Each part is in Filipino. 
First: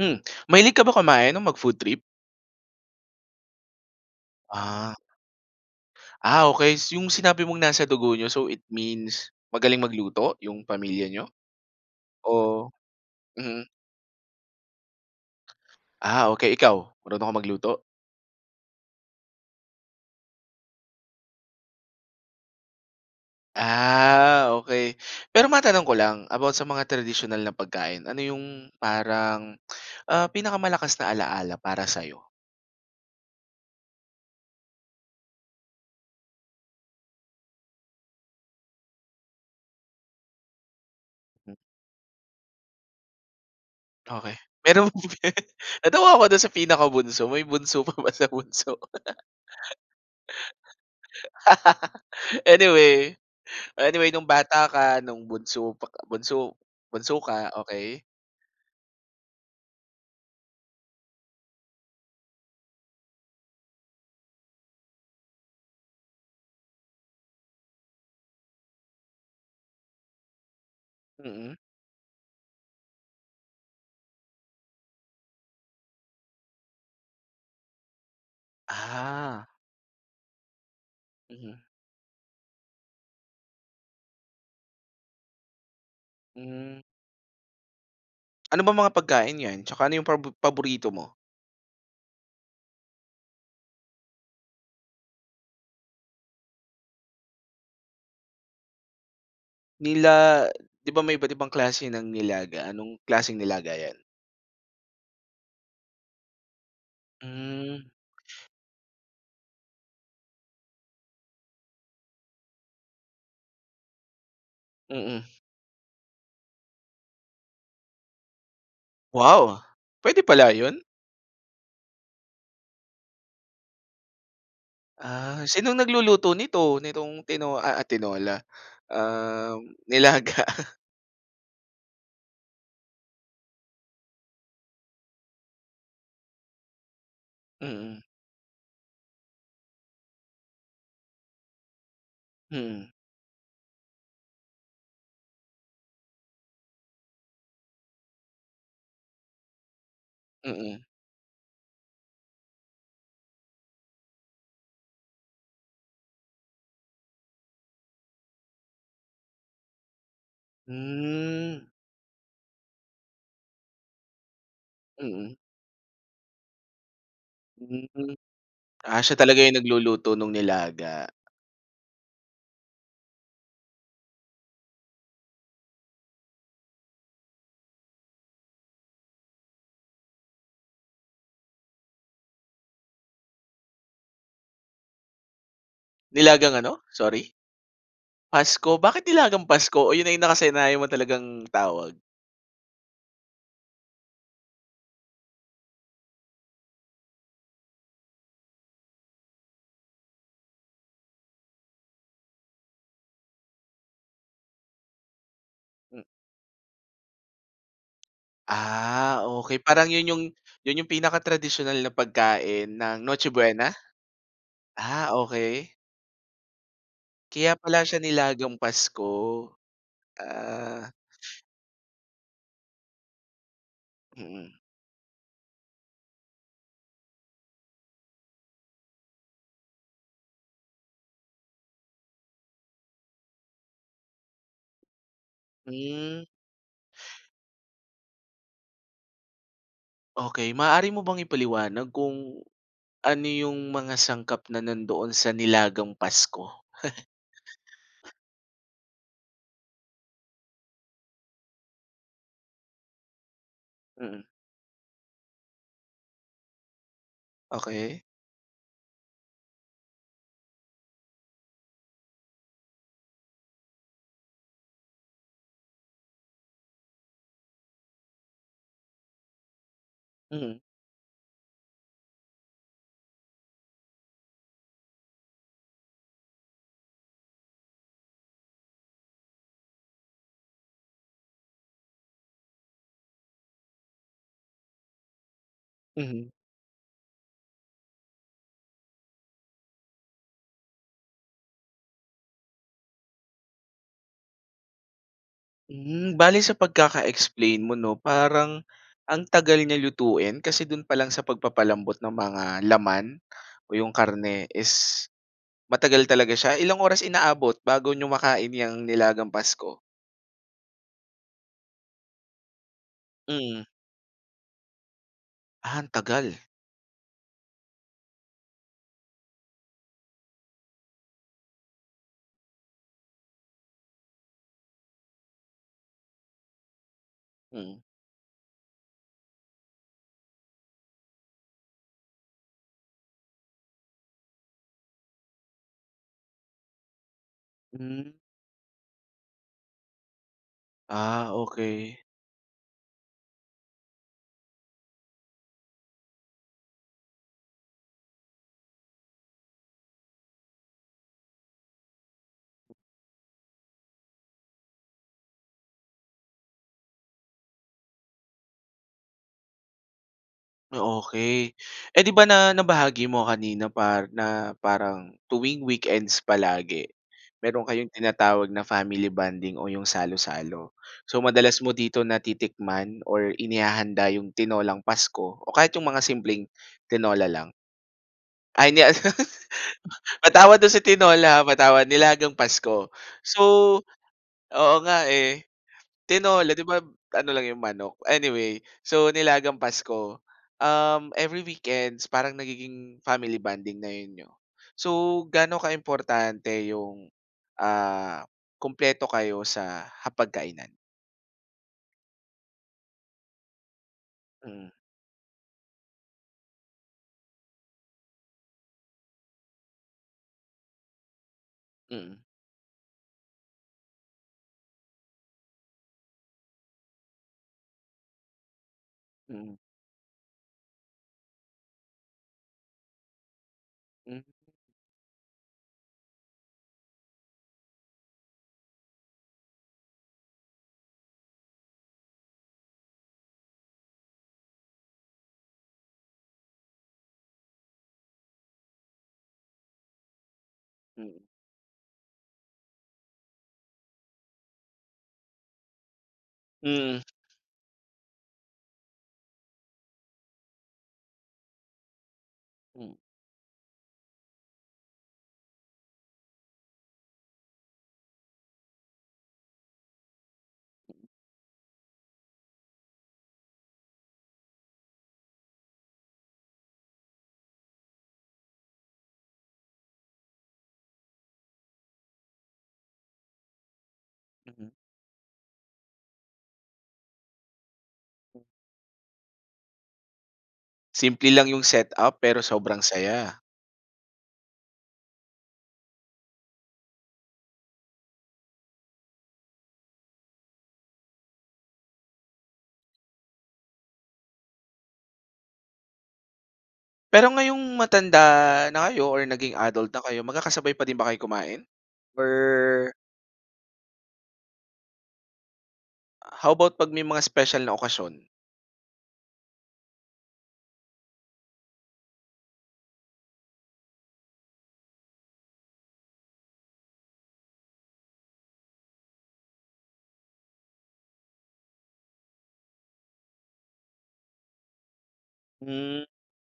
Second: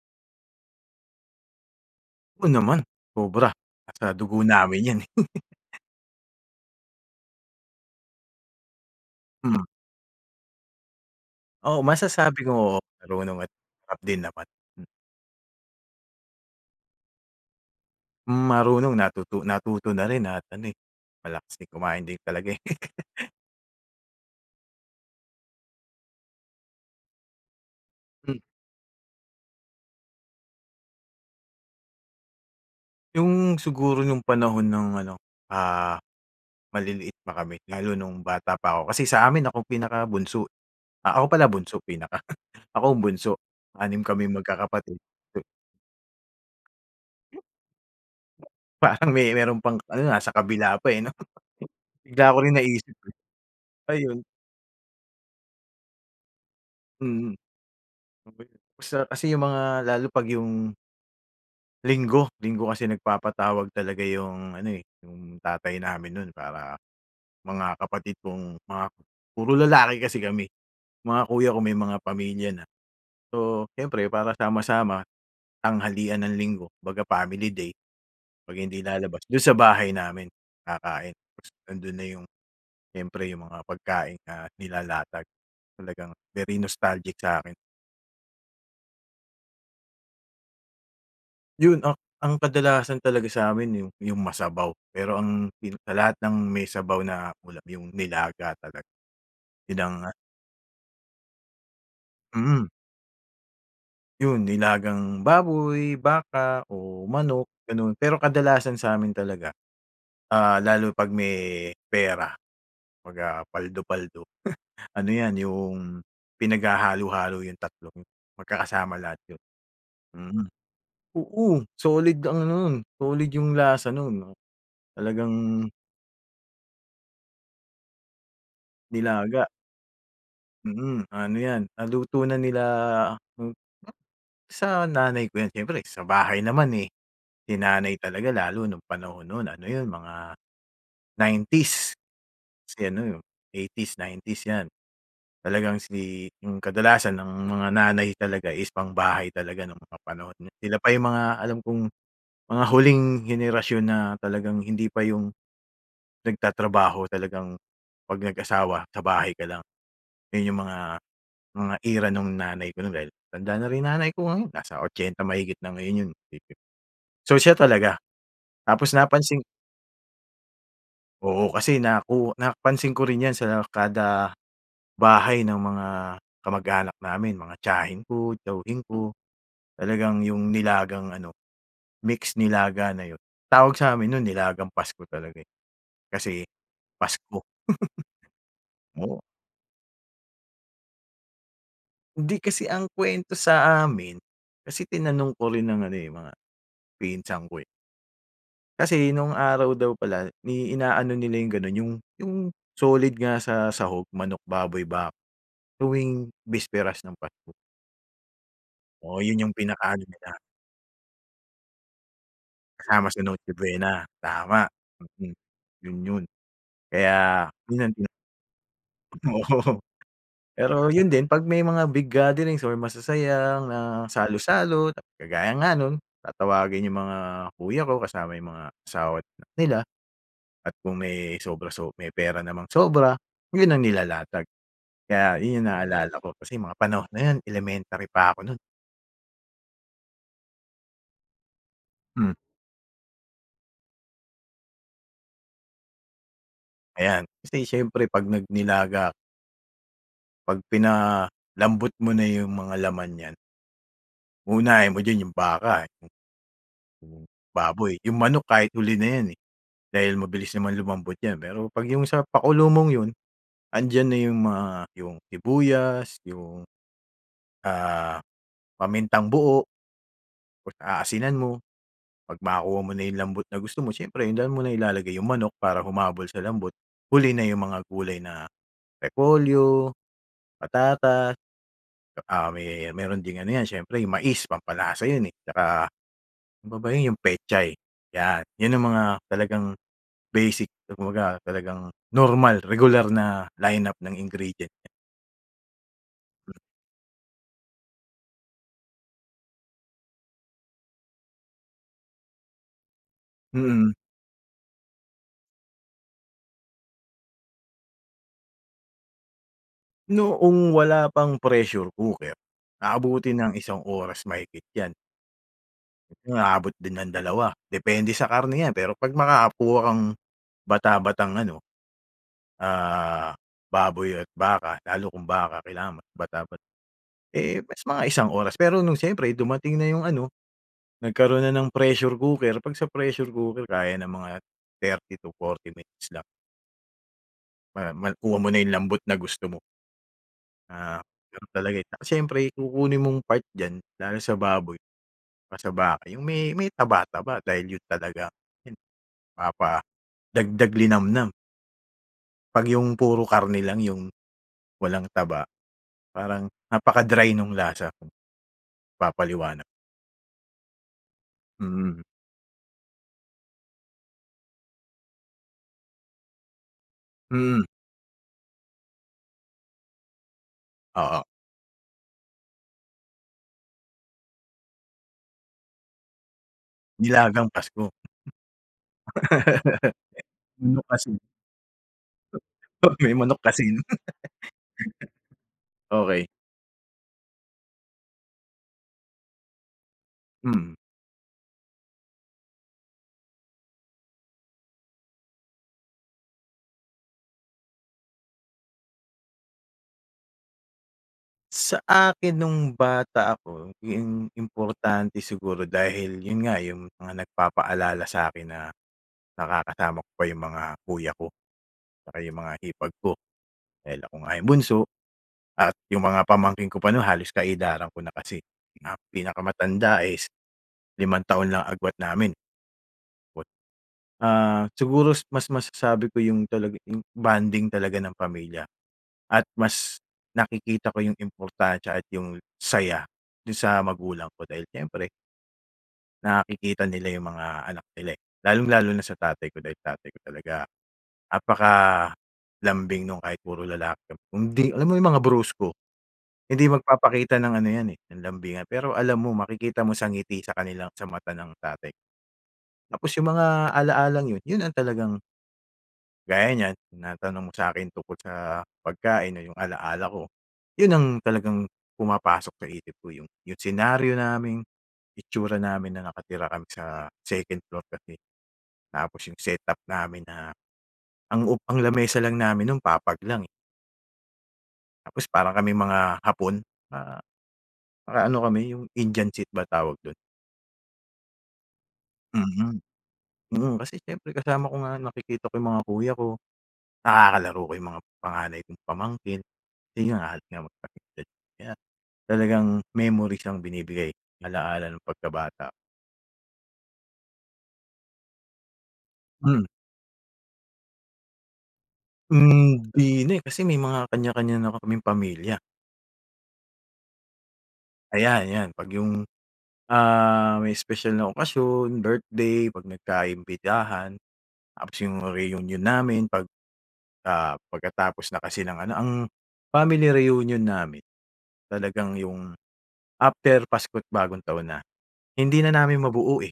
Hmm. Mahilig ka ba kumain o mag-food trip? O, naman, sobra. Nasa dugo namin Ah. 'yan, eh. Ah, okey. 'Yong sinabi mong nasa dugo niyo so it means, Hmm. magaling magluto 'yong pamilya niyo? Oo, masasabi Oh ko, oo, marunong at mm. masarap din naman. M Ah, okey, ikaw, marunong ka magluto? Hmm, marunong natuto natuto na rin at ano, eh, malakas din kumain din talaga eh. Ah, okey. Pero matanong ko lang, about sa mga tradisyonal na pagkain, ano Hmm. 'yong, parang, ah, pinaka-malakas na alaala para sa'yo? 'Yong siguro, no'ng panahon, no'ng ano, ah, maliliit pa kami, lalo no'ng bata pa ako kasi sa amin ako'ng pinaka-bunso. Ah, ako pala bunso, pinaka. Ako'ng bunso, 6 kaming Okey. Pero mag-kakapatid. [unintelligible] natawa ako do'n sa pinakabunso, may bunso pa ba, sa bunso? Parang may meron pang ano, ah, nasa kabila pa, eh, 'no? Bigla ko rin naisip eh. Anyway, oh, anyway Ayon. no'ng bata ka, no'ng bunso pa k bunso bunso Mhm. ka, okey. Okey 'yon. Masarap kasi 'yong mga, lalo pag 'yong Linggo, linggo kasi nagpapatawag talaga 'yung ano, eh, 'yung tatay namin no'n, para mga kapatid kong mga puro lalaki kasi kami. Mga kuya Mm. ko may mga pamilya na. So, siyempre para sama-sama, tanghalian ng Linggo kumbaga family day, 'pag hindi lalabas, do'n Ah. sa bahay namin kakain, tas Mm. nandun na 'yong siyempre 'yung mga pagkain na nilalatag, talagang very Mhm. nostalgic sa akin. Ano bang mga pagkain 'yan, tsaka ano 'yung prabo paborito mo? 'Yun a ang kadalasan talaga sa amin 'yung 'yung masabaw, pero ang pin sa lahat ng may sabaw na ulam 'yung nilaga talaga. Yun ang Nila di ba, may iba't ibang klase ng nilaga, mm. anong klaseng nilaga 'yan? 'Yun nilagang baboy, baka o manok, Hmm. ganun. Pero kadalasan sa amin talaga, ah, lalo 'pag may pera 'pag, ah, paldo-paldo ano Mm. 'yan 'yung pinaghahalo-halo 'yung tatlong magkakasama lahat 'yun. Wow! Puwede Mhm. pala 'yon? Oo, solid ang ano 'nun solid 'yung lasa 'nun, Ah, talagang sinong nagluluto nito, nitong Tino ah ah, Tinola, Nilaga. um, nilaga? Mm, ano 'yan naluto na nila [unintelligible] Sa nanay ko 'yan siyempre sa bahay naman, eh, si nanay Mm. talaga lalo nung panahon 'nun ano 'yun mga 90's kasi Mhm. ano 'yun, 80's 90's 'yan. Talagang si 'yung kadalasan ang mga nanay talaga is pang-bahay talaga no'ng mga panahon, na sila Mm. pa 'yung mga alam kong mga huling henerasyon na talagang hindi pa 'yung nagtatrabaho talagang, 'pag nag-asawa, sa bahay ka lang. 'Yun 'yung mga Hmm. mga era nung nanay ko no'n dahil matanda na rin nanay ko ngayon, nasa 80 Mm. mahigit na ngayon 'yun. So siya talaga. Hmm. Tapos Ah, siya napansin talaga 'yung nagluluto nung nilaga. Oo, kasi naku napansin ko rin 'yan sa kada bahay ng mga kamag-anak namin mga tiyahin ko, tiyuhin ko, talagang 'yong nilagang ano mix nilaga na 'yon. Tawag sa amin no'n nilagang Pasko talaga, eh, kasi Nilagang ano, sorry? Pasko. Pasko, bakit Oo. nilagang Pasko o 'yun na 'yung nakasanayan mo talagang tawag? Hindi kasi ang kwento sa amin, kasi tinanong ko rin ang ano, eh, mga pinsan ko, eh. Kasi no'ng araw daw pala, ni ina-ano nila 'yong gano'n, 'yong 'yong solid nga sa sahog, manok, baboy, bak Hm. tuwing bisperas ng Pasko. Ah, Oo, 'yon 'yong okey. Parang pinaka-ano 'yon 'yong nila. 'yon 'yong pinaka-tradisyonal na pagkain ng Kasama sa Noche Noche Buena? Buena, tama! Ah, Mm. okey. 'Yon 'yon! Kaya Kaya 'yon pala ang siya, tina nilagang Pasko. Oo, pero Ah. 'yon din, pag may mga big gatherings or masasayang, ah, Mm. salo-salo, tapos kagaya nga no'n, tatawagin 'yong mga kuya ko, kasama 'yong mga asawa't anak nila. At kung may sobra sob may pera namang sobra, 'yon ang nilalatag. Kaya 'yon 'yong naalala Hmm. ko, kasi 'yong mga panahon na 'yon, elementary pa ako no'n. Okey. Maaari mo bang ipaliwanag Hmm. kung, ano 'yong mga sangkap na nandoon sa nilagang Pasko? Ayan, kasi siyempre 'pag nag-nilaga 'pag pinalambot mo na 'yong mga laman niyan Mm. uunahin mo diyan yung baka, eh. 'Yong baboy, Okey. 'yong manok kahit huli na yan, eh, dahil mabilis naman lumambot 'yan. Pero 'pag 'yong sa pakulo mong 'yon, andiyan na 'yong mga, 'yong sibuyas, 'yong, ah, pamintang-buo, Mhm. tapos aasinan mo. 'Pag makuha mo na 'yong lambot na gusto mo, siyempre doon mo na ilalagay 'yong manok, para humabol sa lambot. Huli na 'yong mga gulay na repolyo, patatas, tsaka may meron ding ano 'yan, siyempre 'yong mais, pampalasa 'yon eh. Tsaka, Mhm. ano pa ba 'yon? 'Yong pechay, 'yan! 'Yon ang mga talagang basic, kumbaga talagang normal, regular na line-up ng ingredients. Hmm. Bale sa pagkaka-explain mo 'no, parang, ang tagal niya lutuin. Kasi do'n pa lang sa pagpapa-lambot ng mga laman, o Mm. 'yong karne is, matagal talaga siya. Ilang oras inaabot bago niyo makain 'yang nilagang Pasko? Noong wala pang pressure cooker, aabutin ng Mm. 1 oras mahigit 'yan. Ah, ang tagal. Inaabot din ng 2, depende sa karne yan pero 'pag makakakuha kang, bata-batang ano, ah, baboy at baka, lalo kung baka, kailangan bata-bata. Eh, Mm. mas mga 1 oras. Pero nung siyempre dumating na yung ano, nagkaroon na ng pressure cooker 'pag sa pressure cooker kaya ng mga 30 to 40 minutes lang. Ma Hmm. ma kuha mo na yung lambot na gusto mo. Ah, Ah, ganun talaga eh. okey. Tsaka siyempre kukunin mong part diyan, lalo sa baboy, pa saka sa baka, yung may may taba-taba dahil yun talaga hin papadagdag linamnam. 'Pag yung puro karne lang yung walang taba, parang napaka-dry nung lasa. Papaliwanag. O okey. Hmm. Eh, 'di ba, na nabahagi mo nga kanina par na parang tuwing weekends palagi, Hmm. mayro'n kayong tinatawag na family bonding o 'yong salo-salo. So, Oo. madalas mo dito natitikman or inihahanda 'yong tinolang Pasko o kahit 'yong mga simpleng tinola Nilagang lang. Pasko. Ay, hindi ano, patawad do'n sa Manok kasi. tinola, ha, patawad. Nilagang Pasko. Oo, may manok So, kasi, 'no. oo nga, eh. Okey. Tinola, 'di ba, ano lang 'yong manok? Anyway, so nilagang Pasko, Mm. um, every weekends, parang nagiging family bonding na 'yon niyo. So, gaano kaimportante 'yong, ah, kumpleto kayo sa hapag-kainan? Sa akin no'ng bata ako, 'yong im Mm. importante siguro, dahil 'yon nga, 'yong mga nagpapaalala sa akin na, nakakasama ko pa 'yong mga kuya ko, 'tsaka Mm. 'yong mga hipag ko, dahil ako nga 'yong bunso, at 'yong mga pamangkin ko pa naman, halos ka-edaran ko na kasi. Na Mm. pinakamatanda is, limang taon lang agwat namin. What M ah, siguro mas masasabi ko 'yong talaga 'yong bonding talaga ng pamilya, at mas nakikita ko 'yong importansya at 'yong saya, do'n sa magulang ko dahil siyempre nakikita nila yung mga anak nila, eh. Lalong-lalo na sa tatay ko dahil tatay ko talaga, Mm. napaka-lambing no'n kahit puro lalaki hindi alam mo 'yong mga brusko, hindi Mm. magpapakita ng ano 'yan eh, ng lambingan. Pero alam mo makikita mo sa ngiti sa kanilang sa mata ng tatay. Mm. Tapos yung mga ala-lang yun, yun ang talagang gaya niyan, tinatanong mo sa akin tungkol sa pagkain o yung ala-ala ko, 'yun ang talagang pumapasok sa isip ko yung yung senaryo naming, itsura namin na nakatira kami sa 2nd floor kasi. Tapos yung setup namin na, ang up ang lamesa lang namin no'n papag lang, eh. Mhm. Tapos parang kaming mga Hapon na, parang ano kami, yung Indian seat ba tawag dun? Simple lang yung setup pero Mhm. sobrang saya. Mm, kasi siyempre kasama ko nga, nakikita ko yung mga kuya ko, nakakalaro ko yung mga panganay kong pamangkin, kasi nga halos magkasing-edad, kaya talagang memory siyang binibigay, ala-ala ng pagkabata. Pero ngayong matanda na kayo, or naging Hmm. adult na kayo magkakasabay pa din ba kayo kumain? Hmm, Or? hindi na eh, kasi may mga kanya-kanya na kaming pamilya. How about pag may mga special na okasyon? Ayan 'yan, pag yung, ah, may special na okasyon, birthday, pag nagka-imbitahan, tapos yung reunion namin pag, ah, pagkatapos na kasi ng ano ang, family reunion namin talagang yung, after Pasko't Bagong Taon na. Hindi na namin Hmm. mabuo eh,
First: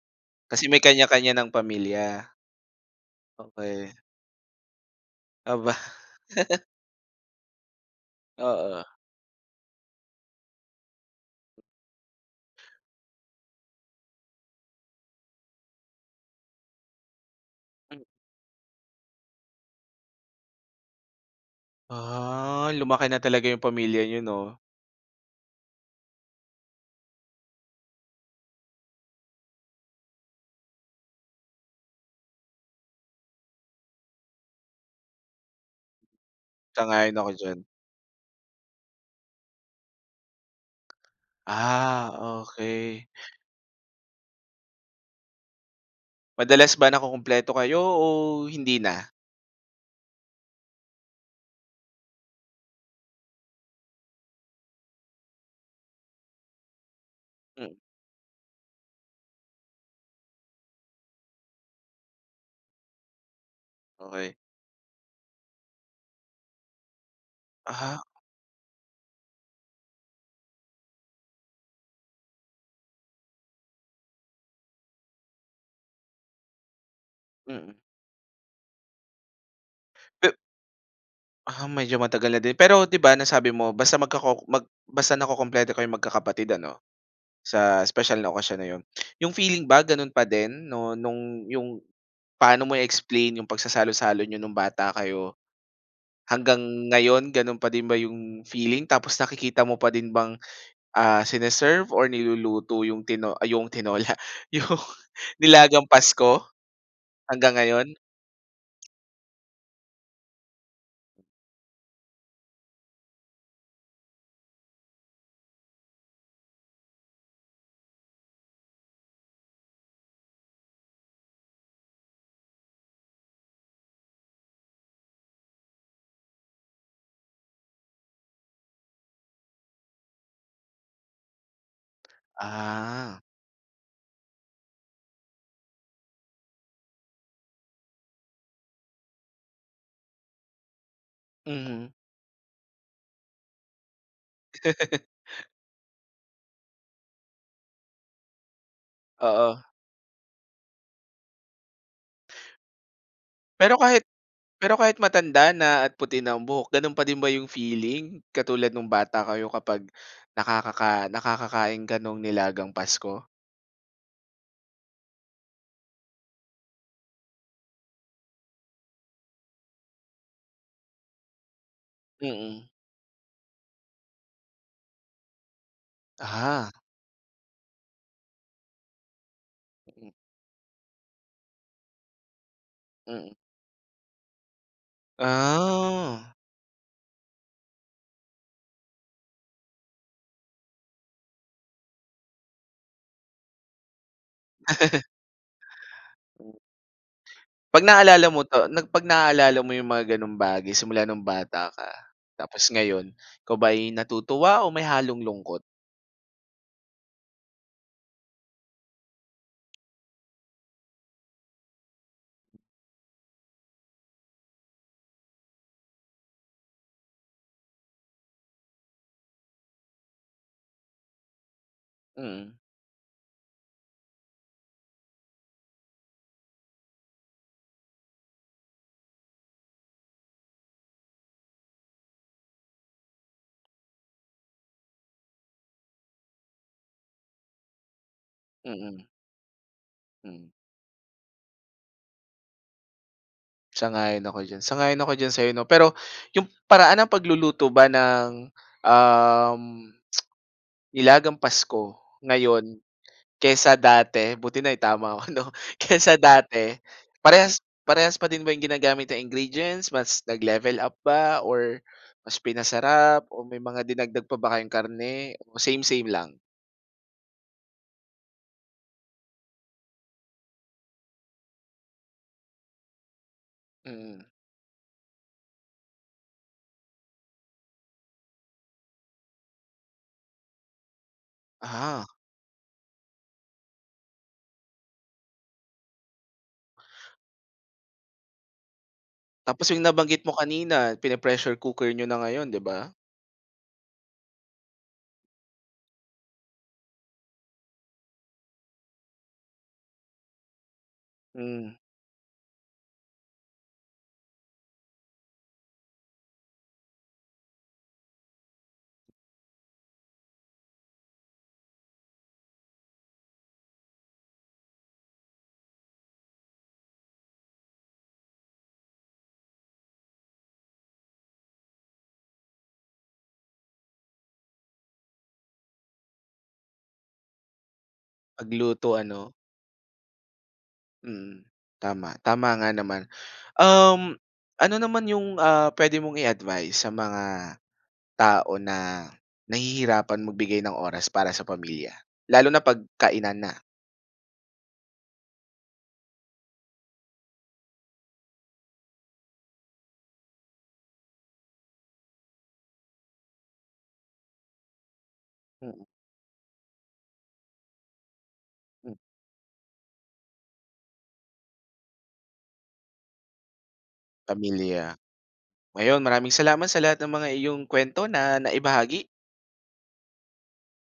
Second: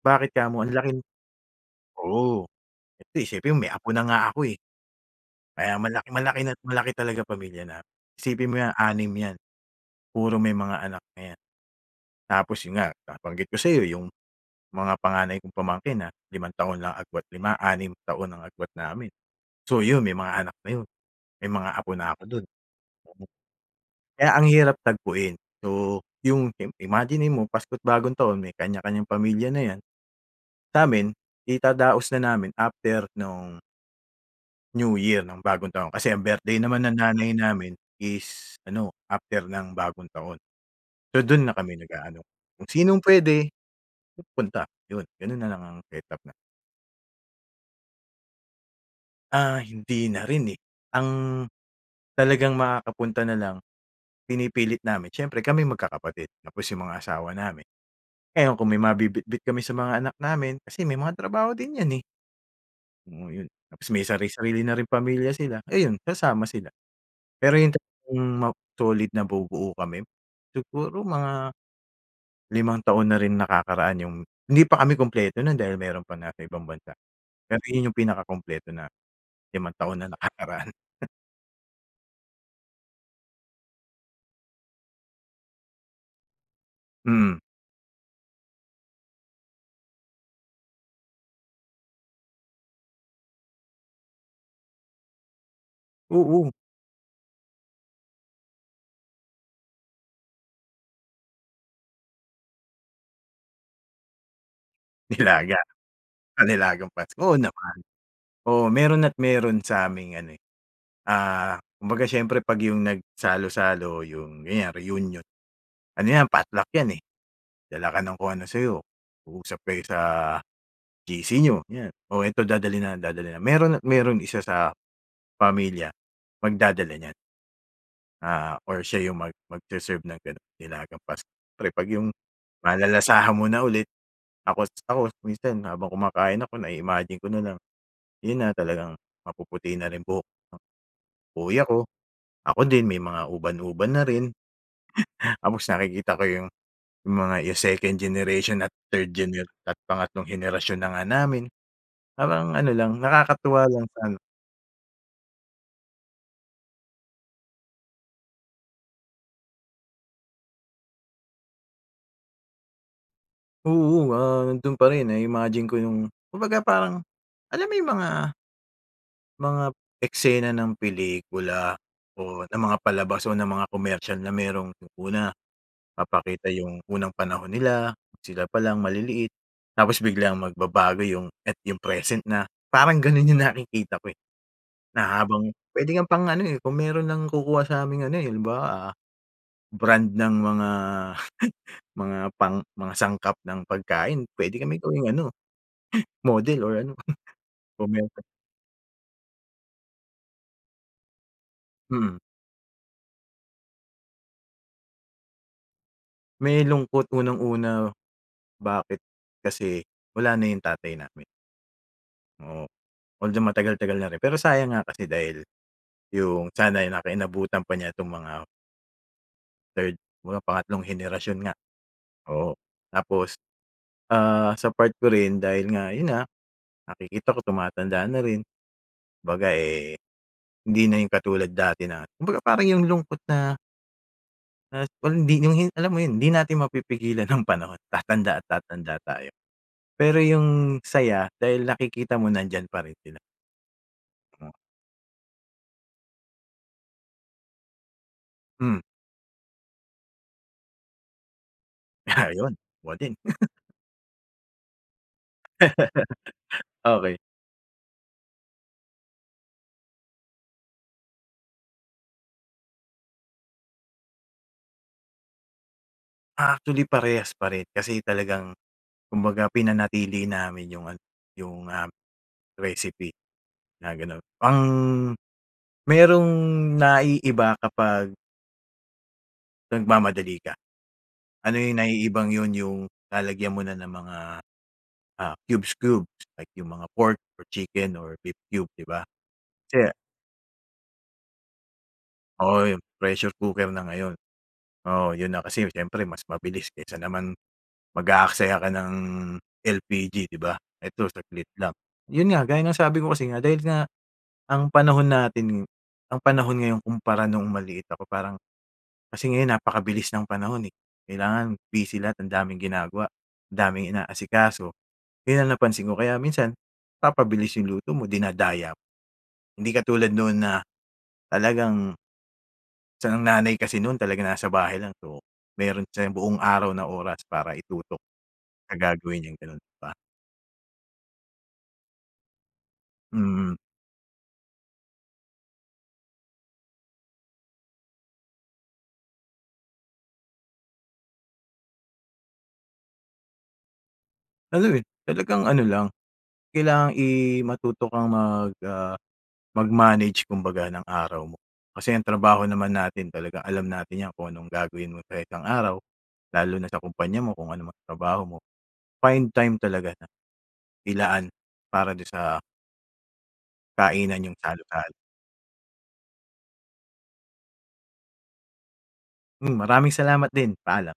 bakit kamo? Kasi Ang may laking kanya-kanya ng pamilya? oo hindi siyempre may apo Okey. na nga ako eh. Aba. Kaya malak malaki na malaki talaga pamilya namin, isipin mo yan Oo. 6 yan. Puro may mga anak na yan. Tapos yun nga, nabanggit ko sayo yung mga panganay kong pamangkin, ah, 5 taon lang agwat 5, 6 Hmm. taon ang agwat namin. So yun, may mga anak na yun, may mga apo na ako dun. Ah, lumaki na talaga 'yong pamilya niyo Kaya ang no? hirap tagpuin. So, yung im imaginin mo Pasko't Bagong taon may kanya kanyang pamilya na yan, samin, idadaos na namin after 'nong New Year ng bagong taon, kasi ang birthday naman ng Sang-ayon ako nanay diyan. namin is, ano after ng bagong taon, so dun na kami Ah, nag-aano kung sinong okey. pwede. Pupunta. Yun, ganun na lang ang setup na Madalas ba nakukumpleto kayo, o hindi na? Ah, hindi narin eh. Ang talagang makakapunta na lang, pinipilit namin siyempre kami magkakapatid, tapos, yung mga asawa namin. Mm. Ngayon, kung may mabibitbit kami sa mga anak namin kasi may mga trabaho din yan, eh. Oo yun, tapos may Okey. sari-sarili na rin pamilya sila, ayun sasama sila. Pero 'yung Ah. talagang ma solid na bubuo kami siguro mga limang taon na rin nakakaraan yung hindi pa kami kumpleto non, dahil meron pa nasa ibang bansa, pero Mhm. 'yun 'yung pinakakumpleto na limang taon na Pe nakakaraan. Ah, medyo matagal na din pero, 'di ba nasabi mo basta magkoko mag basta nakukumpleto ko 'yong magkakapatid ano? Hmm. Sa special na okasyon na 'yon, 'yong feeling ba gano'n pa din no'ng, 'yong paano mo i-explain 'yong pagsasalo-salo n'yo no'ng bata kayo, Oo. hanggang ngayon ganun pa din ba yung feeling tapos nakikita mo pa din bang, ah, sineserve or niluluto yung tino ah, yung tinola. Yung Nilaga, nilagang ah, Pasko, nilagang Pasko, oo hanggang naman. ngayon? Oo meron at meron sa aming ano, eh, ah, kumbaga siyempre 'pag 'yong nagsalo-salo 'yong ganyan reunion. Ano 'yan, potluck 'yan, eh, dala ka ng kung ano sa 'yo, uusap kayo sa GC n'yo 'yan, "Oo eto dadalhin na, dadalhin na". Meron at meron isa sa pamilya magdadala niyan. Ah, or siya 'yung mag mag-se-serve ng ganun nilagang Pasko, siyempre 'pag 'yung Ah. malalasahan mo na ulit ako ako minsan habang kumakain ako na-iimagine ko nalang 'yun na talagang mapuputi na rin buhok ng kuya ko, Mhm. ako din may mga uban-uban na rin. Tapos nakikita ko 'yung mga 'yung 2nd generation at 3rd genera Oo. pangatlong henerasyon na nga namin, parang ano lang nakakatuwa Pero lang siya kahit 'no. pero kahit matanda na at puti na ang buhok. Ganun pa din ba 'yung feeling, katulad nung bata kayo, kapag nakakaka nakakakain ka no'ng nilagang Pasko? Oo, ah, nandun pa rin na imagine ko 'yung kumbaga parang alam mo 'yung mga mga eksena ng pelikula o ng Mm. mga palabas o ng mga komersyal na merong una papakita Ah. 'yung unang panahon nila, sila palang maliliit tapos Mm. biglang magbabago 'yung, at 'yung present na parang ganun Mm. 'yung nakikita ko, eh, na habang pwede kang pang Ah. ano, eh, kung meron lang kukuha sa aming ano halimbawa, ah, brand ng mga mga pang mga sangkap ng pagkain, pwede kami gawing ano Hmm. model or ano. 'Pag Kung meron. naalala mo 'to na 'pag naalala mo 'yong mga ganong bagay simula nung bata ka, Mhm. tapos ngayon ikaw ba ay natutuwa o may halong lungkot? May lungkot unang-una, bakit? Kasi wala na yung tatay namin. Oo. Although, matagal tagal na rin pero sayang nga kasi dahil, yung sana naka inabutan pa niya itong mga 3rd, mga pangatlong henerasyon nga. Mhm. Oo, tapos, ah, sa part ko rin dahil nga yun nga nakikita ko tumatanda na rin. Kumbaga, eh, hindi na yung katulad dati na kumbaga parang yung lungkot na na hindi yung hin alam mo yon, hindi natin mapipigilan ang panahon, tatanda at tatanda Mhm. tayo. Pero, Mhm. yung saya dahil nakikita mo nandiyan pa rin sila. Sang-ayon ako dyan. Sang-ayon ako diyan sayo no, pero yung paraan ng pagluluto ba ng, Hmm. um, nilagang Pasko Ah yon, ngayon kuha din. kaysa dati? Buti naitama ko 'no? Kaysa dati, Okey. parehas parehas pa din ba 'yong ginagamit na ingredients, mas nag-level up ba or mas pinasarap o may mga dinagdag pa ba kayong karne, o same-same lang? Actually, parehas pa rin. Kasi talagang kumbaga, pinanatili namin yung ano yung, ah, recipe na ganun. Mhm. Ang mayrong naiiba kapag Nagmamadali ka. Ano yung Ah. naiibang yun yung lalagyan mo na ng mga, ah, cubes, cubes like yung mga pork or chicken or beef cube 'di ba? Tapos yung Kasi nabanggit mo kanina pini-pressure cooker niyo na ngayon 'di Oo, 'yong ba? pressure cooker na ngayon. Oo 'yon na kasi siyempre mas mabilis kesa naman mag-aaksaya ka ng LPG 'di ba? Eto saglit Hmm. lang. 'Yon nga gaya ng sabi ko kasi nga dahil ang panahon natin ang panahon ngayon kumpara noong maliit ako parang kasi ngayon napakabilis ng panahon, eh, kailangan busy lahat ang daming ginagawa ang daming inaasikaso 'yon ang napansin ko kaya minsan papabilis 'yong luto mo dinadaya. Hindi katulad noon na talagang Saka ang nanay kasi nun talaga nasa bahay lang, so meron siya yung buong araw na oras para itutok sa Magluto gagawin ano? niyang ganun ba. Mm, tama, tama nga naman. Mm. Um, ano naman yung, ah, pwede mong i-advice sa mga tao na nahihirapan magbigay ng oras para sa pamilya? Lalo na 'pag kainan na. Ano, eh, talagang ano lang kailangan i matuto kang mag ah, mag manage kumbaga ng araw mo. Kasi ang trabaho naman natin talagang alam natin niya kung anong gagawin mo sa isang araw Mm. lalo na sa kumpanya mo kung ano man ang trabaho mo Mm. find time talaga na ilaan para dun sa kainan niyong salo salo. Pamilya. Ayon maraming salamat sa lahat ng mga iyong kuwento na naibahagi. Hmm. Maraming salamat din, paalam.